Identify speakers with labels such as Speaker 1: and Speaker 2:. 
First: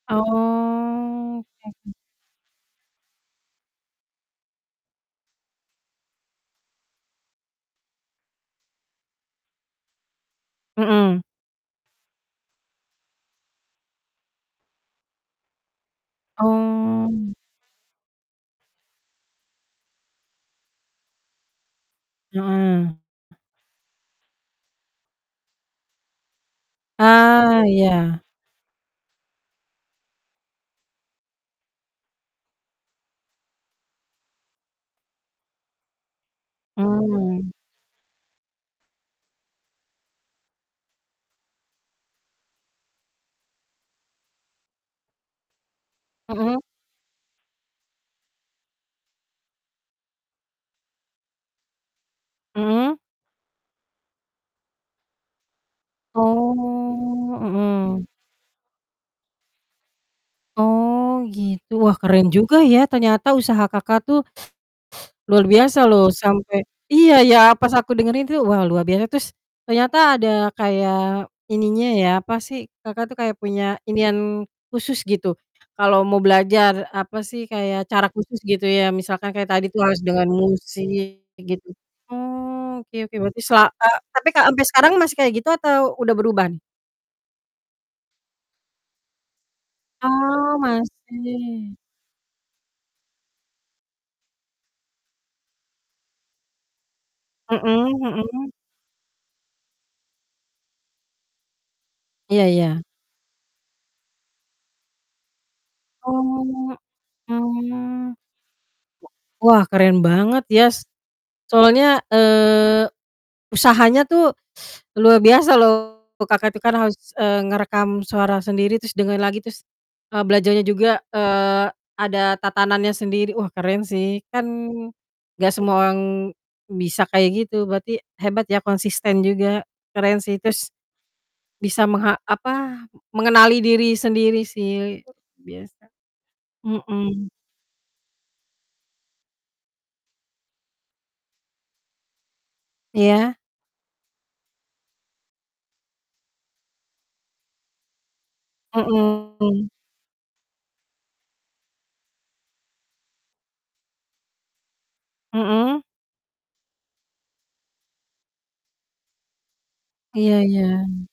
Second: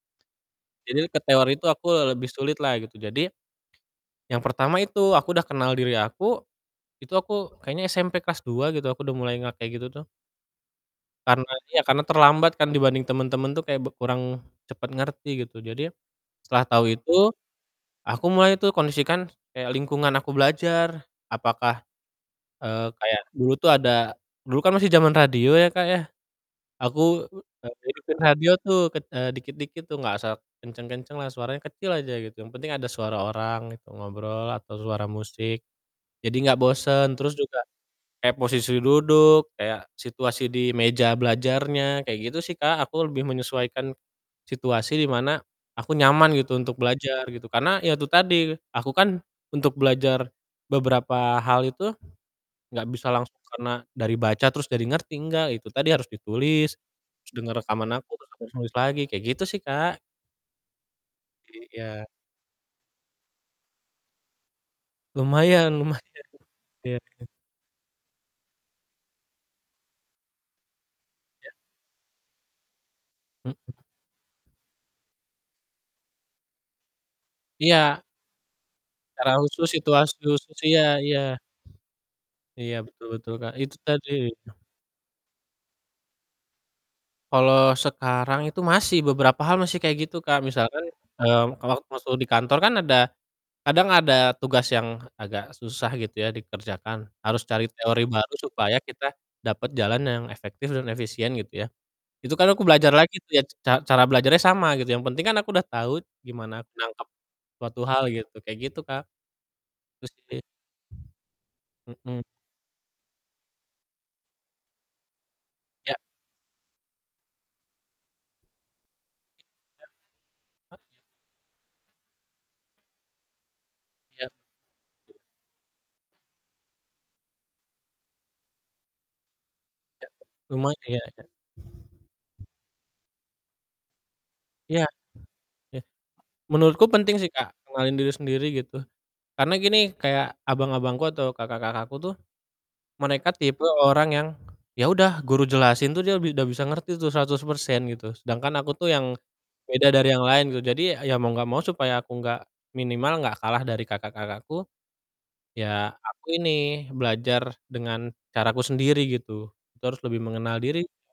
Speaker 1: Jadi ke teori
Speaker 2: Oke.
Speaker 1: itu aku lebih sulitlah gitu, jadi, yang pertama itu, aku udah kenal diri aku, itu aku kayaknya SMP kelas 2 gitu aku udah mulai nggak kayak gitu tuh.
Speaker 2: Mhm.
Speaker 1: Karena iya, karena terlambat kan dibanding temen-temen tuh kayak b kurang cepat ngerti gitu. Jadi, setelah tahu
Speaker 2: Oh,
Speaker 1: itu,
Speaker 2: mmm.
Speaker 1: aku mulai tuh kondisikan kayak lingkungan aku belajar apakah,
Speaker 2: Heeh.
Speaker 1: eee, kayak dulu tuh ada dulu kan masih zaman radio ya Kak ya, aku,
Speaker 2: Ah,
Speaker 1: eee, ngikutin
Speaker 2: iya.
Speaker 1: radio tuh ket eee, dikit-dikit tuh, gak usah kenceng-kencenglah, suaranya kecil aja gitu, yang penting ada suara orang gitu ngobrol, atau suara musik, jadi gak bosen. Terus
Speaker 2: Mmm.
Speaker 1: juga kayak posisi duduk, kayak situasi di meja belajarnya, kayak gitu sih Kak, aku lebih menyesuaikan situasi di mana aku nyaman gitu
Speaker 2: Mhm.
Speaker 1: untuk belajar gitu, karena ya itu tadi, aku kan untuk belajar beberapa hal itu gak
Speaker 2: Mhm.
Speaker 1: bisa langsung karena dari baca terus jadi ngerti, nggak, itu tadi, harus ditulis, terus
Speaker 2: Oh
Speaker 1: denger rekaman
Speaker 2: mhm.
Speaker 1: aku, terus harus nulis lagi. Kayak gitu sih Kak.
Speaker 2: Oh gitu, wah
Speaker 1: Iya.
Speaker 2: keren juga ya ternyata usaha Kakak tuh, luar
Speaker 1: Lumayan
Speaker 2: biasa
Speaker 1: lumayan,
Speaker 2: loh sampai
Speaker 1: iya.
Speaker 2: iya ya, pas aku dengerin tuh, wah luar biasa. Terus, ternyata ada kayak
Speaker 1: Iya.
Speaker 2: ininya ya, apa sih, Kakak tuh kayak punya
Speaker 1: Mhm.
Speaker 2: inian khusus gitu kalau mau belajar apa sih, kayak
Speaker 1: Iya.
Speaker 2: cara khusus gitu ya, misalkan
Speaker 1: Cara
Speaker 2: kayak tadi
Speaker 1: khusus,
Speaker 2: tuh harus
Speaker 1: situasi
Speaker 2: dengan
Speaker 1: khusus, iya iya.
Speaker 2: musik gitu.
Speaker 1: Iya,
Speaker 2: Oh, oke
Speaker 1: betul
Speaker 2: oke
Speaker 1: betul
Speaker 2: berarti
Speaker 1: Kak,
Speaker 2: sela
Speaker 1: itu
Speaker 2: e
Speaker 1: tadi.
Speaker 2: tapi Kak, ampe sekarang masih kayak gitu atau udah beruban?
Speaker 1: Kalau sekarang itu masih, beberapa hal masih kayak gitu Kak.
Speaker 2: Oh,
Speaker 1: Misalkan, eee, kalau
Speaker 2: masih.
Speaker 1: masuk di kantor kan ada kadang ada tugas yang agak susah gitu ya dikerjakan, harus cari
Speaker 2: Mhm
Speaker 1: teori baru
Speaker 2: mhm.
Speaker 1: supaya kita dapat jalan yang efektif dan efisien gitu ya. Itu
Speaker 2: Iya
Speaker 1: kan aku
Speaker 2: iya.
Speaker 1: belajar lagi tuh, ya ca cara belajarnya sama gitu. Yang penting kan aku udah tahu gimana aku
Speaker 2: Oh,
Speaker 1: nangkep suatu hal
Speaker 2: mmm.
Speaker 1: gitu, kayak gitu Kak.
Speaker 2: Wa wah keren
Speaker 1: Terus [unintelligible]
Speaker 2: banget ya, s soalnya,
Speaker 1: Mhm.
Speaker 2: eee, usahanya tuh luar biasa
Speaker 1: Ya.
Speaker 2: loh, Kakak itu kan harus, eee, ngerekam suara sendiri terus dengar lagi terus,
Speaker 1: Iya.
Speaker 2: eee, belajarnya
Speaker 1: Hah?
Speaker 2: juga, eee, ada tatanannya sendiri, wah keren sih,
Speaker 1: Iya.
Speaker 2: kan nggak semua orang bisa kayak gitu, berarti hebat ya, konsisten juga,
Speaker 1: Ya,
Speaker 2: keren sih, terus
Speaker 1: lumayan.
Speaker 2: bisa mengha apa, mengenali diri sendiri
Speaker 1: Ya.
Speaker 2: sih, luar
Speaker 1: Eh.
Speaker 2: biasa,
Speaker 1: Menurutku penting sih
Speaker 2: mhm.
Speaker 1: Kak ngenalin diri sendiri gitu. Karena gini, kayak abang-abangku atau kakak-kakakku tuh, mereka
Speaker 2: Iya.
Speaker 1: tipe orang yang, ya udah, guru jelasin tuh dia bi udah bisa ngerti tuh 100% gitu, sedangkan aku tuh yang
Speaker 2: Mhm.
Speaker 1: beda dari yang lain gitu, jadi ya mau nggak mau supaya aku nggak minimal nggak kalah dari kakak-kakakku,
Speaker 2: Mhm.
Speaker 1: ya aku ini, belajar dengan caraku sendiri gitu. Itu harus lebih
Speaker 2: Iya
Speaker 1: mengenal diri
Speaker 2: iya.